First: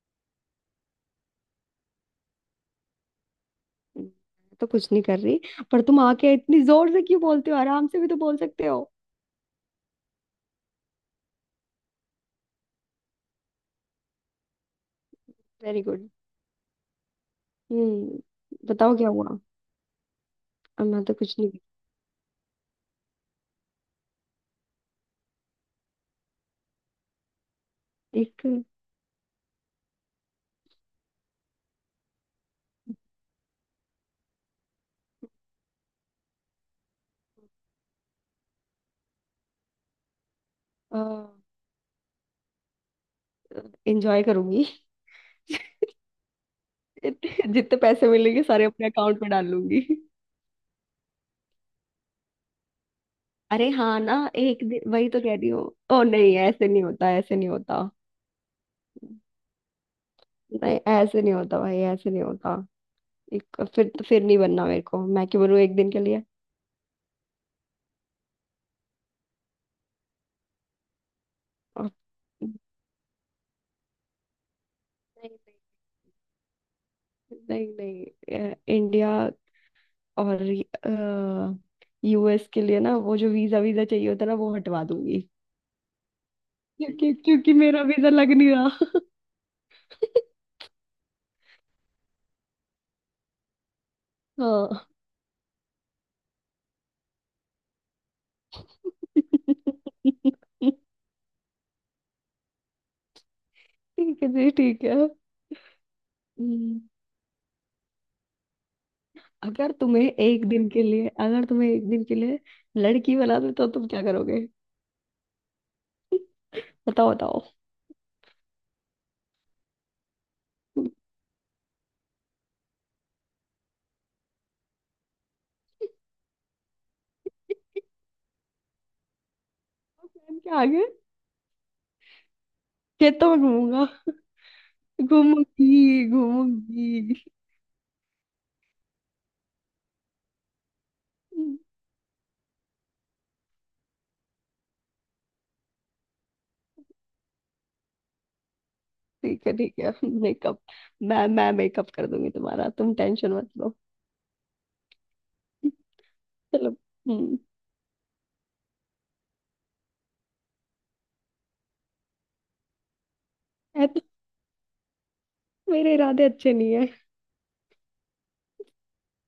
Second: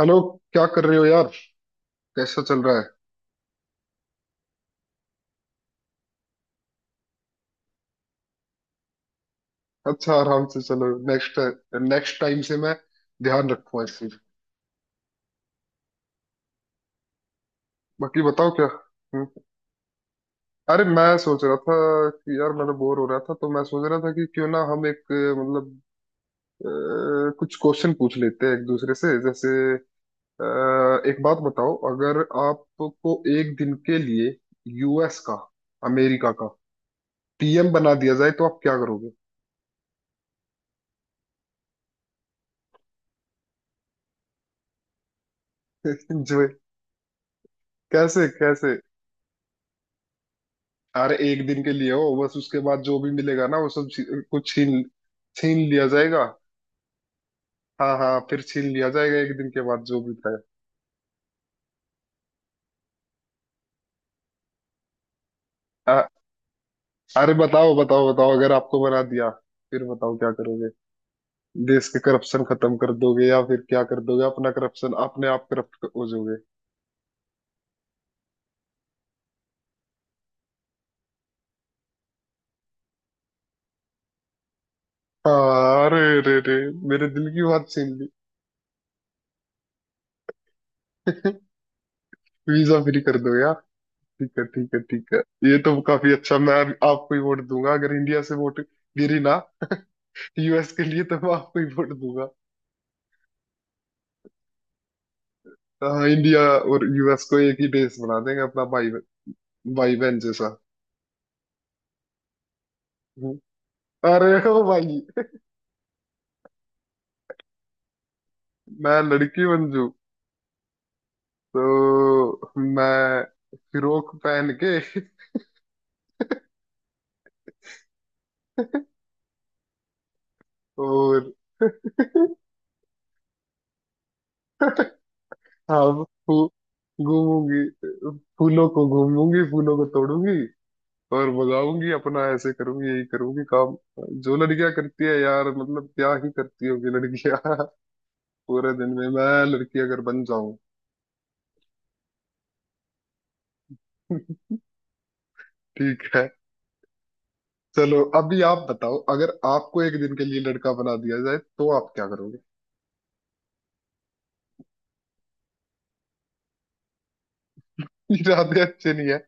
Hello. क्या कर रहे हो यार? कैसा चल रहा है? मैं तो कुछ नहीं कर रही। पर तुम आके इतनी जोर से क्यों बोलते हो? आराम से भी तो बोल सकते हो। अच्छा, आराम से। चलो नेक्स्ट, नेक्स्ट टाइम से मैं ध्यान रखूंगा इस चीज। Very good. हम्म। बाकी बताओ क्या। बताओ क्या हम्म, हुआ? अरे अब मैं मैं तो कुछ सोच नहीं। रहा था कि यार मैं तो बोर हो रहा था, तो मैं सोच रहा था कि क्यों ना हम एक मतलब कुछ क्वेश्चन पूछ एक। लेते हैं एक दूसरे से। जैसे अ, एक बात बताओ, अगर आपको एक दिन के लिए यूएस का, अमेरिका का पीएम बना दिया जाए तो आप क्या करोगे? एंजॉय करूंगी। जो जितने जितने पैसे कैसे मिलेंगे सारे कैसे, अपने अकाउंट में डाल लूंगी। अरे एक दिन के लिए हो बस, उसके बाद जो भी मिलेगा ना वो अरे सब हाँ ना, कुछ एक छीन, दिन वही तो कह रही छीन हूँ। लिया ओ जाएगा। नहीं, ऐसे नहीं होता, ऐसे नहीं होता। हाँ हाँ, फिर छीन लिया जाएगा एक दिन के बाद जो भी था। नहीं, ऐसे नहीं होता भाई, ऐसे नहीं होता। एक फिर नहीं बनना मेरे को, मैं क्यों बनूं एक दिन के अ- लिए? अरे बताओ बताओ बताओ, अगर आपको बना दिया फिर बताओ क्या करोगे? देश और- के करप्शन खत्म कर दोगे, या फिर क्या कर दोगे? अपना करप्शन, अपने नहीं, आप करप्ट हो जाओगे? नहीं, नहीं, नहीं, इंडिया और यूएस के लिए ना, वो जो वीजा वीजा चाहिए होता है ना, वो हटवा दूंगी। हाँ, अरे रे रे, मेरे क्योंकि दिल की क्योंकि बात मेरा छीन ली। वीजा लग नहीं रहा। वीजा फ्री कर दो यार। ठीक है ठीक है हाँ। ठीक है। ये तो काफी अच्छा। मैं आपको ही वोट दूंगा अगर इंडिया से वोट गिरी ना, यूएस ठीक के लिए तो मैं आपको ही वोट दूंगा। है जी, ठीक है। हाँ, इंडिया हम्म। और यूएस को एक ही देश बना देंगे अपना, भाई अगर भाई तुम्हें बहन एक जैसा। दिन के लिए अगर तुम्हें एक दिन के लिए लड़की हम्म। बना दे तो तुम क्या अरे करोगे? ओ भाई, बताओ, बताओ। मैं लड़की बन जू प्लान तो मैं फिरोक पहन के, क्या आगे? और खेतों में घूमूंगा घूमूंगी हाँ घूमूंगी घूमूंगी, फूलों को घूमूंगी, फूलों को तोड़ूंगी, और बजाऊंगी अपना, ऐसे करूंगी, यही करूंगी काम जो लड़कियां करती है यार। मतलब क्या ही करती होगी लड़कियां। पूरे दिन में मैं ठीक है, ठीक लड़की है। अगर बन जाऊं। मेकअप, मैं मेकअप कर दूंगी तुम्हारा। तुम टेंशन मत लो। ठीक है। चलो। हम्म। चलो अभी आप बताओ, अगर आपको एक दिन के लिए लड़का बना दिया जाए तो आप क्या करोगे? ऐ तो मेरे इरादे अच्छे नहीं है। इरादे अच्छे नहीं है,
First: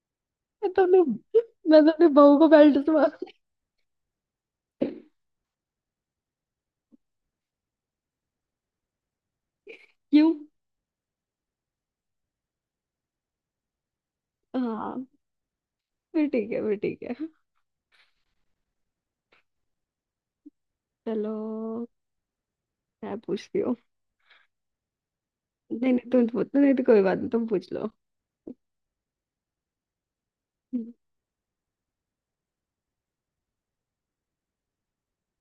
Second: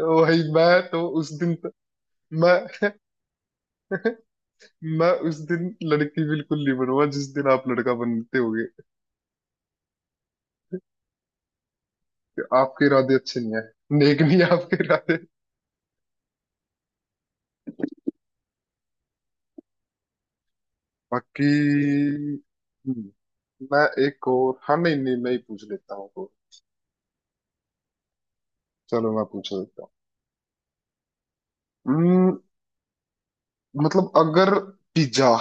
वही। मैं मैं तो अपने तो उस दिन, मैं तो अपने बहू को मैं बेल्ट से मार। मैं उस दिन लड़की बिल्कुल नहीं बनूंगा जिस दिन आप लड़का बनते होगे। क्यों? आपके इरादे अच्छे नहीं है, नेक नहीं है आपके हाँ, इरादे। फिर ठीक है, फिर ठीक है। बाकी, चलो, हम्म, मैं पूछती हूँ। मैं एक और, हाँ नहीं नहीं, मैं ही पूछ नहीं, लेता हूँ नहीं, तुम तो। पूछ। नहीं तो कोई बात नहीं, तुम पूछ लो। चलो मैं पूछ लेता हूँ। हम्म, मतलब अगर पिज्जा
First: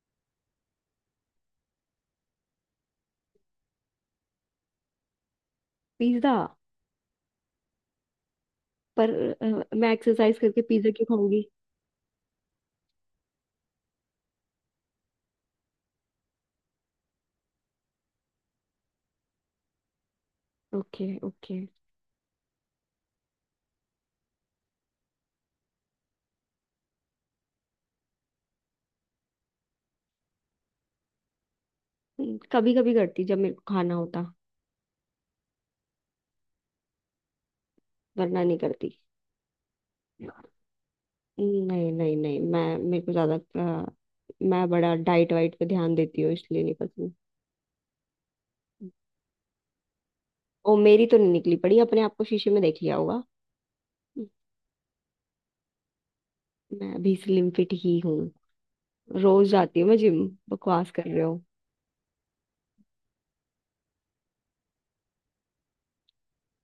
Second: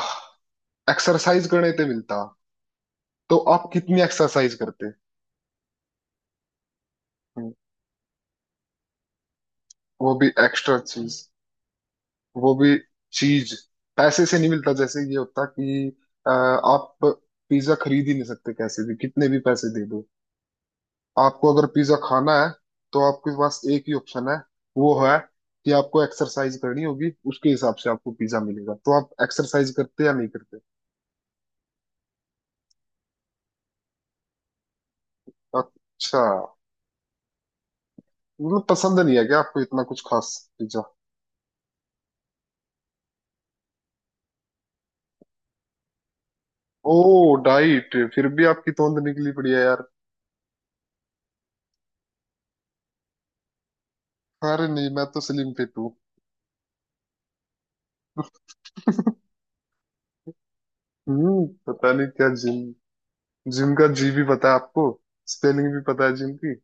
एक्सरसाइज करने पे मिलता तो आप कितनी एक्सरसाइज करते? पिज्जा? हम्म, पर मैं वो भी एक्सरसाइज करके एक्स्ट्रा पिज्जा क्यों चीज, खाऊंगी? वो भी चीज, पैसे से नहीं मिलता। जैसे ये होता कि आप पिज्जा खरीद ही नहीं सकते कैसे भी, कितने भी पैसे दे दो। ओके, आपको ओके। अगर पिज्जा खाना है तो आपके पास एक ही ऑप्शन है, वो है कि आपको एक्सरसाइज करनी होगी, उसके हिसाब से आपको पिज्जा मिलेगा। तो आप एक्सरसाइज करते या नहीं करते? कभी कभी करती, जब मेरे को खाना होता। अच्छा, वरना नहीं मतलब करती। पसंद नहीं है क्या आपको इतना कुछ खास पिज्जा? नहीं, नहीं, नहीं, मैं मेरे को ज्यादा अ, मैं बड़ा डाइट वाइट पे ध्यान देती हूँ, इसलिए नहीं पसंद। ओ डाइट, फिर भी आपकी तोंद निकली पड़ी है यार। ओ, मेरी तो नहीं निकली पड़ी, अपने आप को शीशे में देख लिया होगा। अरे नहीं, मैं तो स्लिम फिट हूँ। मैं अभी स्लिम फिट ही हूँ। रोज जाती हूँ मैं जिम, बकवास कर रहे हो। हम्म, पता नहीं क्या जिम। जिम का जी भी पता है आपको? स्पेलिंग भी पता है जिम की?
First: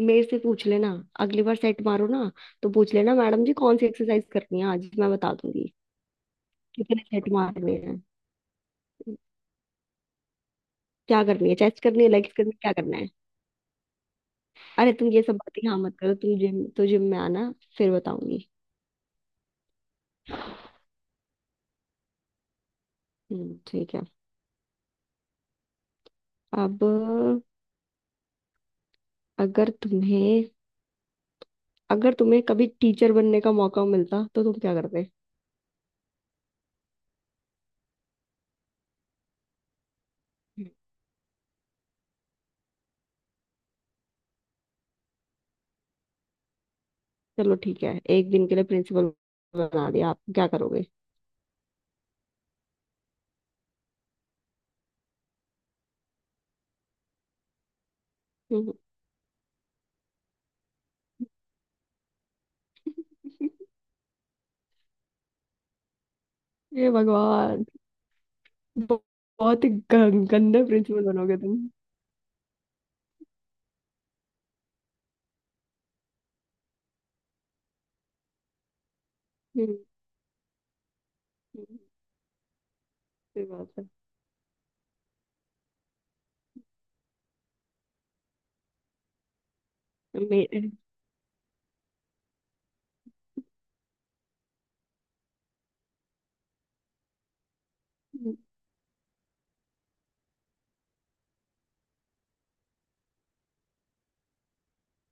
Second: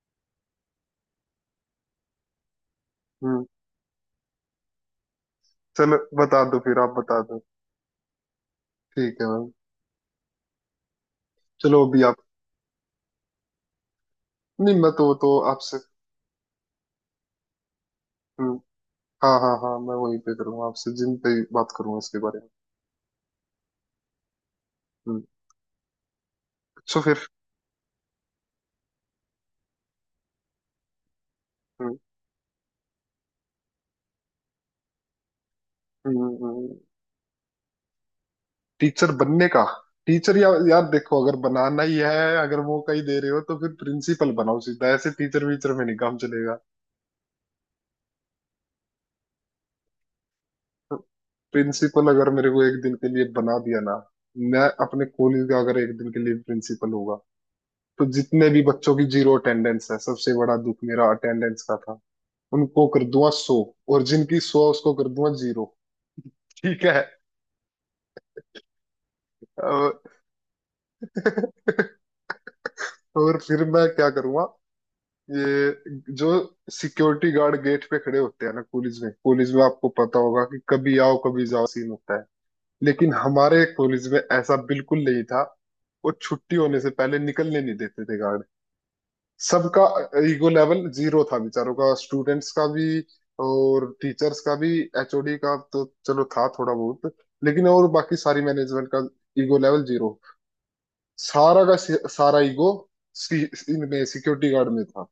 मेरे से पूछ लेना। अगली बार सेट मारो ना, तो पूछ लेना हम्म, मैडम जी, कौन सी एक्सरसाइज करनी है आज, मैं बता दूंगी। चलो बता दो फिर, आप कितने बता सेट दो। मारने हैं? ठीक है मैम। क्या करनी है? चेस्ट चलो अभी करनी है? आप, लेग्स करनी है? क्या करना है? नहीं मैं अरे तुम तो ये सब तो बातें आपसे, यहाँ मत करो, तुम जिम तो जिम में आना, फिर बताऊंगी। हम्म, हाँ हाँ हाँ, मैं वहीं पे करूंगा, आपसे जिम पे ही बात करूंगा इसके बारे में। ठीक है। हम्म। अब, सो फिर, अगर तुम्हें, हम्म अगर तुम्हें कभी टीचर बनने का मौका मिलता तो तुम क्या करते? हम्म। टीचर बनने का, टीचर या यार देखो, अगर बनाना ही है, अगर मौका ही दे रहे हो तो फिर प्रिंसिपल बनाओ सीधा, ऐसे टीचर वीचर में नहीं काम चलेगा। चलो ठीक है, एक दिन के लिए प्रिंसिपल बना दिया, आप क्या करोगे? प्रिंसिपल अगर मेरे को एक दिन के लिए बना दिया ना, मैं अपने कॉलेज का अगर एक दिन के लिए प्रिंसिपल होगा, तो जितने भी हम्म। बच्चों की जीरो अटेंडेंस है, सबसे बड़ा दुख मेरा अटेंडेंस का था, उनको कर दूंगा सौ, और जिनकी सौ उसको कर दूंगा जीरो। ठीक ये है? भगवान! ब- बहुत ही और गंदे प्रिंसिपल बनोगे तुम। और फिर मैं क्या करूंगा, ये जो सिक्योरिटी गार्ड गेट पे खड़े होते हैं ना कॉलेज में, कॉलेज में हम्म, आपको पता होगा कि कभी आओ कभी जाओ हम्म। सीन होता है, लेकिन सही हमारे बात है। कॉलेज में ऐसा बिल्कुल नहीं था। वो छुट्टी होने से पहले निकलने नहीं देते थे गार्ड। सबका ईगो मे- लेवल जीरो था बेचारों का, स्टूडेंट्स का भी और टीचर्स का भी। एचओडी का तो चलो था थोड़ा बहुत, लेकिन और बाकी सारी मैनेजमेंट का ईगो लेवल जीरो। सारा का सारा ईगो इनमें सिक्योरिटी गार्ड में था।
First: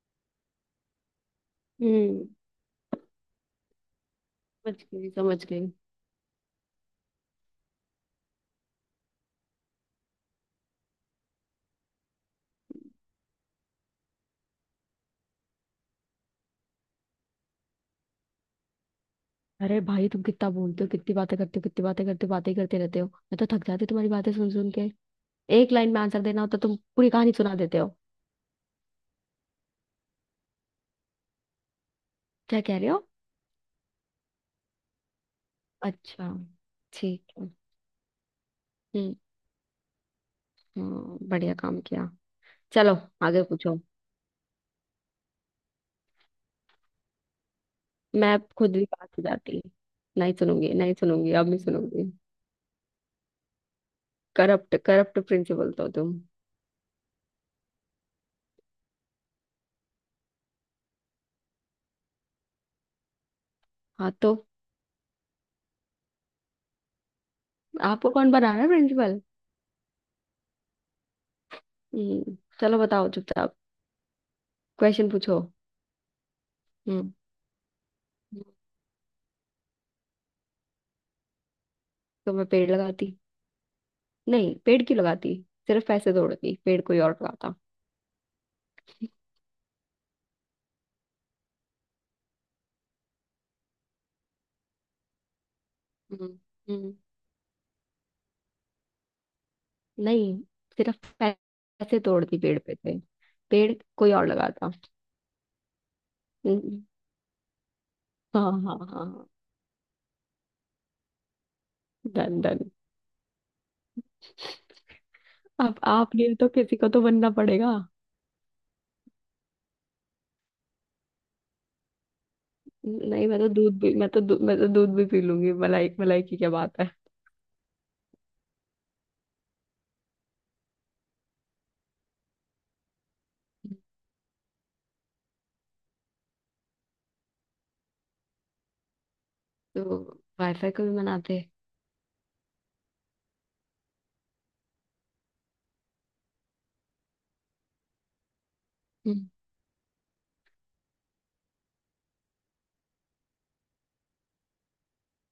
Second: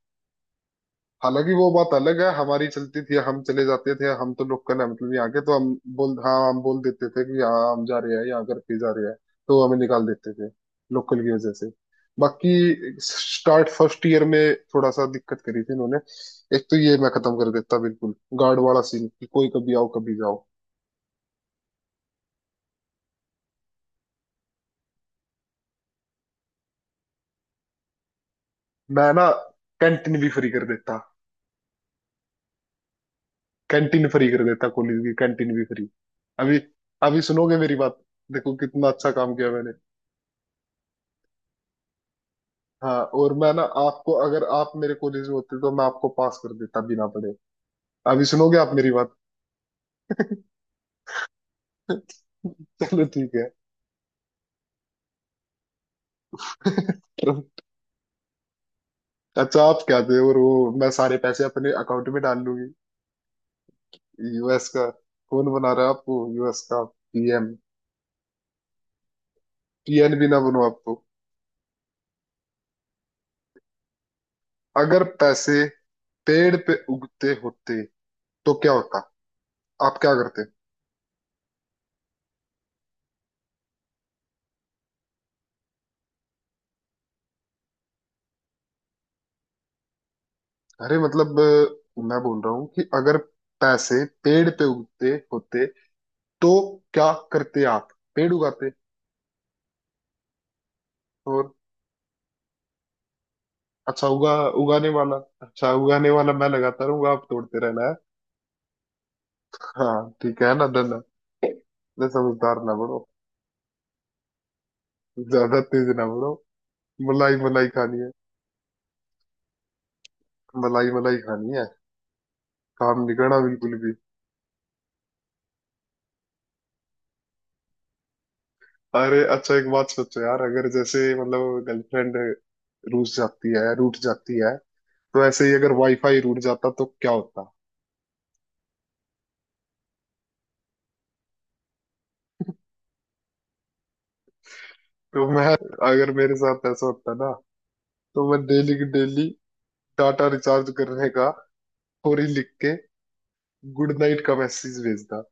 हालांकि वो बात अलग हम्म, है, हमारी चलती थी, हम चले जाते थे। हम तो समझ लोकल है, गई, मतलब यहाँ समझ के, तो गई। हम बोल, हाँ हम बोल देते थे कि यहाँ हम जा रहे हैं, यहाँ घर पे जा रहे हैं, तो हमें निकाल देते थे लोकल की वजह से। बाकी स्टार्ट फर्स्ट ईयर में थोड़ा सा दिक्कत करी थी इन्होंने। एक तो ये मैं खत्म कर देता बिल्कुल, गार्ड वाला सीन कि कोई कभी अरे आओ भाई, कभी तुम जाओ। कितना बोलते हो, कितनी बातें करते हो, कितनी बातें करते हो, बातें ही करते रहते हो। मैं तो थक जाती हूँ तुम्हारी बातें सुन सुन के। एक लाइन में आंसर देना होता, तुम पूरी कहानी सुना देते हो। मैं ना कैंटीन भी फ्री कर देता। क्या कह रहे हो? कैंटीन फ्री कर देता कॉलेज की, कैंटीन भी फ्री। अच्छा। अभी, अभी ठीक है। सुनोगे मेरी बात। देखो कितना अच्छा हम्म। काम किया मैंने। हाँ, बढ़िया काम किया। चलो। हाँ और आगे मैं ना पूछो। आपको, अगर आप मेरे कॉलेज में होते तो मैं आपको पास कर देता बिना पढ़े। अभी मैं सुनोगे आप खुद भी मेरी पास बात। हो जाती। नहीं सुनूंगी, नहीं सुनूंगी, अब नहीं सुनूंगी। चलो ठीक है। करप्ट, करप्ट प्रिंसिपल तो तुम। अच्छा आप क्या थे, और वो मैं सारे पैसे अपने अकाउंट में डाल लूंगी, हाँ, तो यूएस का। कौन बना रहा है आपको यूएस का पीएम? आपको कौन बना रहा है प्रिंसिपल? पीएन भी ना बनो आप तो। हम्म, चलो बताओ चुपचाप, अगर क्वेश्चन पूछो। पैसे पेड़ पे हम्म। उगते होते तो क्या होता? आप क्या करते? तो मैं पेड़ लगाती। नहीं, पेड़ क्यों लगाती? सिर्फ पैसे तोड़ती, पेड़ कोई और लगाता। अरे मतलब मैं बोल रहा हूँ कि अगर पैसे पेड़ पे उगते होते हम्म। तो हम्म। क्या करते आप? पेड़ उगाते? नहीं, सिर्फ और पैसे तोड़ती, पेड़ पे थे, पेड़ अच्छा कोई और उगा, लगाता। उगाने वाला, अच्छा उगाने वाला मैं हम्म। लगाता रहूंगा, आप तोड़ते रहना है। हाँ, हाँ, हाँ, हाँ। हाँ ठीक है ना, धन इतने डन, समझदार डन। ना बनो, ज्यादा अब तेज ना आप नहीं बनो। हो तो किसी को तो बनना मलाई मलाई पड़ेगा। खानी है, मलाई मलाई खानी है, काम नहीं नहीं, करना बिल्कुल भी। मैं तो दूध भी पी लूंगी, मलाई मलाई की क्या बात है। अरे अच्छा एक बात सोचो यार, अगर जैसे मतलब गर्लफ्रेंड रूठ जाती है, रूठ जाती है, तो ऐसे ही अगर वाईफाई रूठ जाता तो क्या होता? तो वाईफाई को भी मनाते हैं। तो मैं, अगर मेरे साथ ऐसा होता ना, तो मैं डेली की डेली हम्म। टाटा रिचार्ज करने का और ही लिख के गुड नाइट का मैसेज भेजता।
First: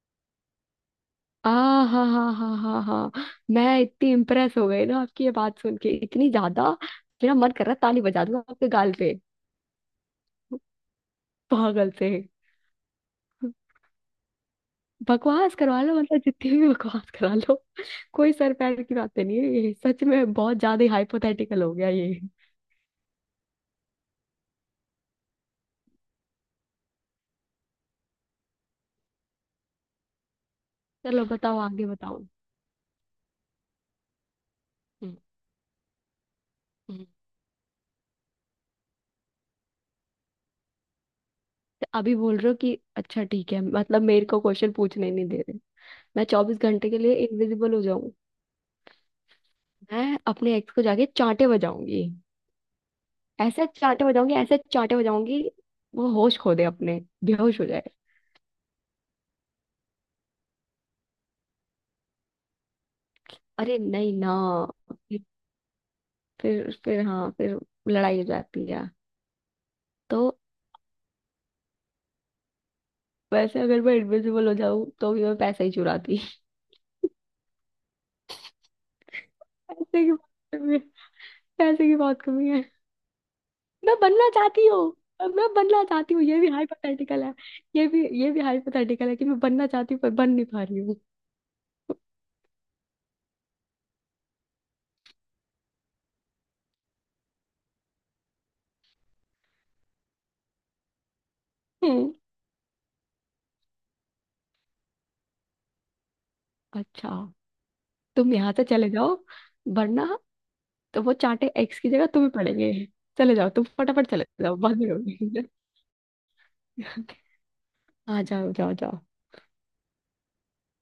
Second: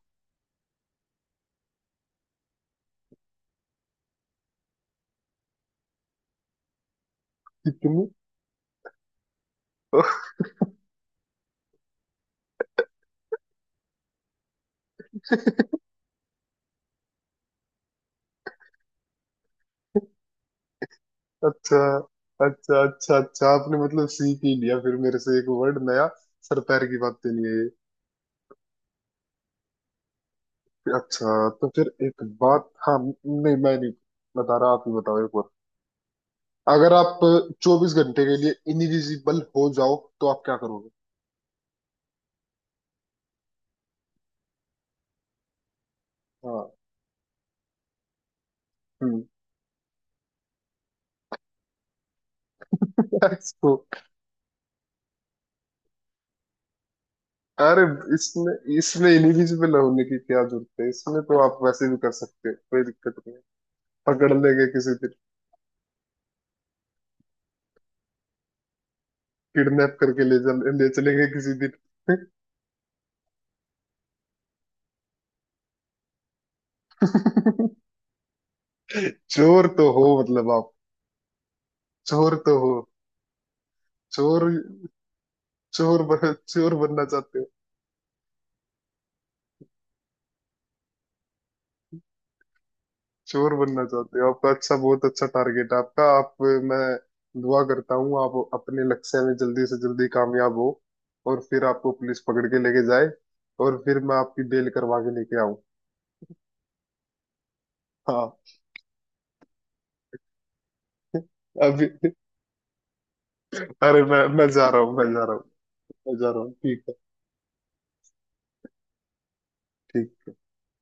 आ हाँ, हाँ, हाँ, हाँ, हाँ। मैं इतनी इम्प्रेस हो गई ना आपकी ये बात सुन के, इतनी ज्यादा मेरा मन कर रहा है ताली इतनी बजा दूं आपके गाल पे, पागल से। बकवास करवा लो, मतलब जितनी भी बकवास करा लो, कोई सर पैर की बातें नहीं है ये, सच में बहुत ज्यादा हाइपोथेटिकल हो अच्छा गया ये। अच्छा अच्छा, अच्छा आपने मतलब सीख ही लिया फिर मेरे से एक वर्ड नया, सर पैर की बातें नहीं है ये। चलो अच्छा बताओ, तो आगे फिर बताओ। एक बात, हाँ नहीं मैं नहीं बता रहा, आप ही हम्म। बताओ एक बार, अगर हम्म। आप 24 घंटे के लिए इनविजिबल हो जाओ तो आप क्या करोगे? तो अभी बोल रहे हो कि अच्छा ठीक है, मतलब मेरे को क्वेश्चन पूछने नहीं दे रहे। मैं 24 हाँ। घंटे के लिए इनविजिबल हो जाऊं। हम्म। मैं अपने एक्स को जाके चांटे बजाऊंगी। ऐसे इसको, चांटे बजाऊंगी, ऐसे चांटे बजाऊंगी, वो होश खो दे अपने, बेहोश हो अरे जाए। इसमें, इसमें इनविजिबल होने की क्या जरूरत है? इसमें तो आप वैसे भी कर सकते हो, कोई दिक्कत? अरे नहीं ना। पकड़ लेंगे किसी दिन, फिर फिर फिर, हाँ, फिर लड़ाई हो जाती है। किडनैप तो करके ले चल, ले चलेंगे किसी दिन। वैसे अगर मैं इनविजिबल हो जाऊं तो भी मैं पैसा ही चुराती। चोर तो पैसे हो की बात मतलब आप, कमी है, पैसे की बहुत चोर कमी तो है। हो। मैं बनना चोर चाहती हूँ। मैं बनना चोर चाहती हूँ, बन, ये भी चोर बनना हाइपोथेटिकल है। चाहते हो? ये भी हाइपोथेटिकल है कि मैं बनना चाहती हूँ, पर बन नहीं पा रही हूँ। चोर बनना चाहते हो, आपका अच्छा, बहुत अच्छा टारगेट है आपका। आप, मैं दुआ करता हूँ आप अपने लक्ष्य में जल्दी से जल्दी कामयाब हो, और फिर आपको हम्म। पुलिस पकड़ के लेके जाए, और फिर मैं आपकी बेल करवा के लेके आऊं। अच्छा, तुम हाँ। यहाँ से चले जाओ, वरना तो वो चांटे एक्स की अभी जगह तुम्हें पड़ेंगे। चले जाओ तुम, अरे फटाफट चले मैं जाओ, जा बाद रहा में हूँ, मैं जा रहा लौटेंगे। हूँ, मैं जा रहा हूँ ठीक है। हाँ, जाओ, जाओ, जाओ। ठीक।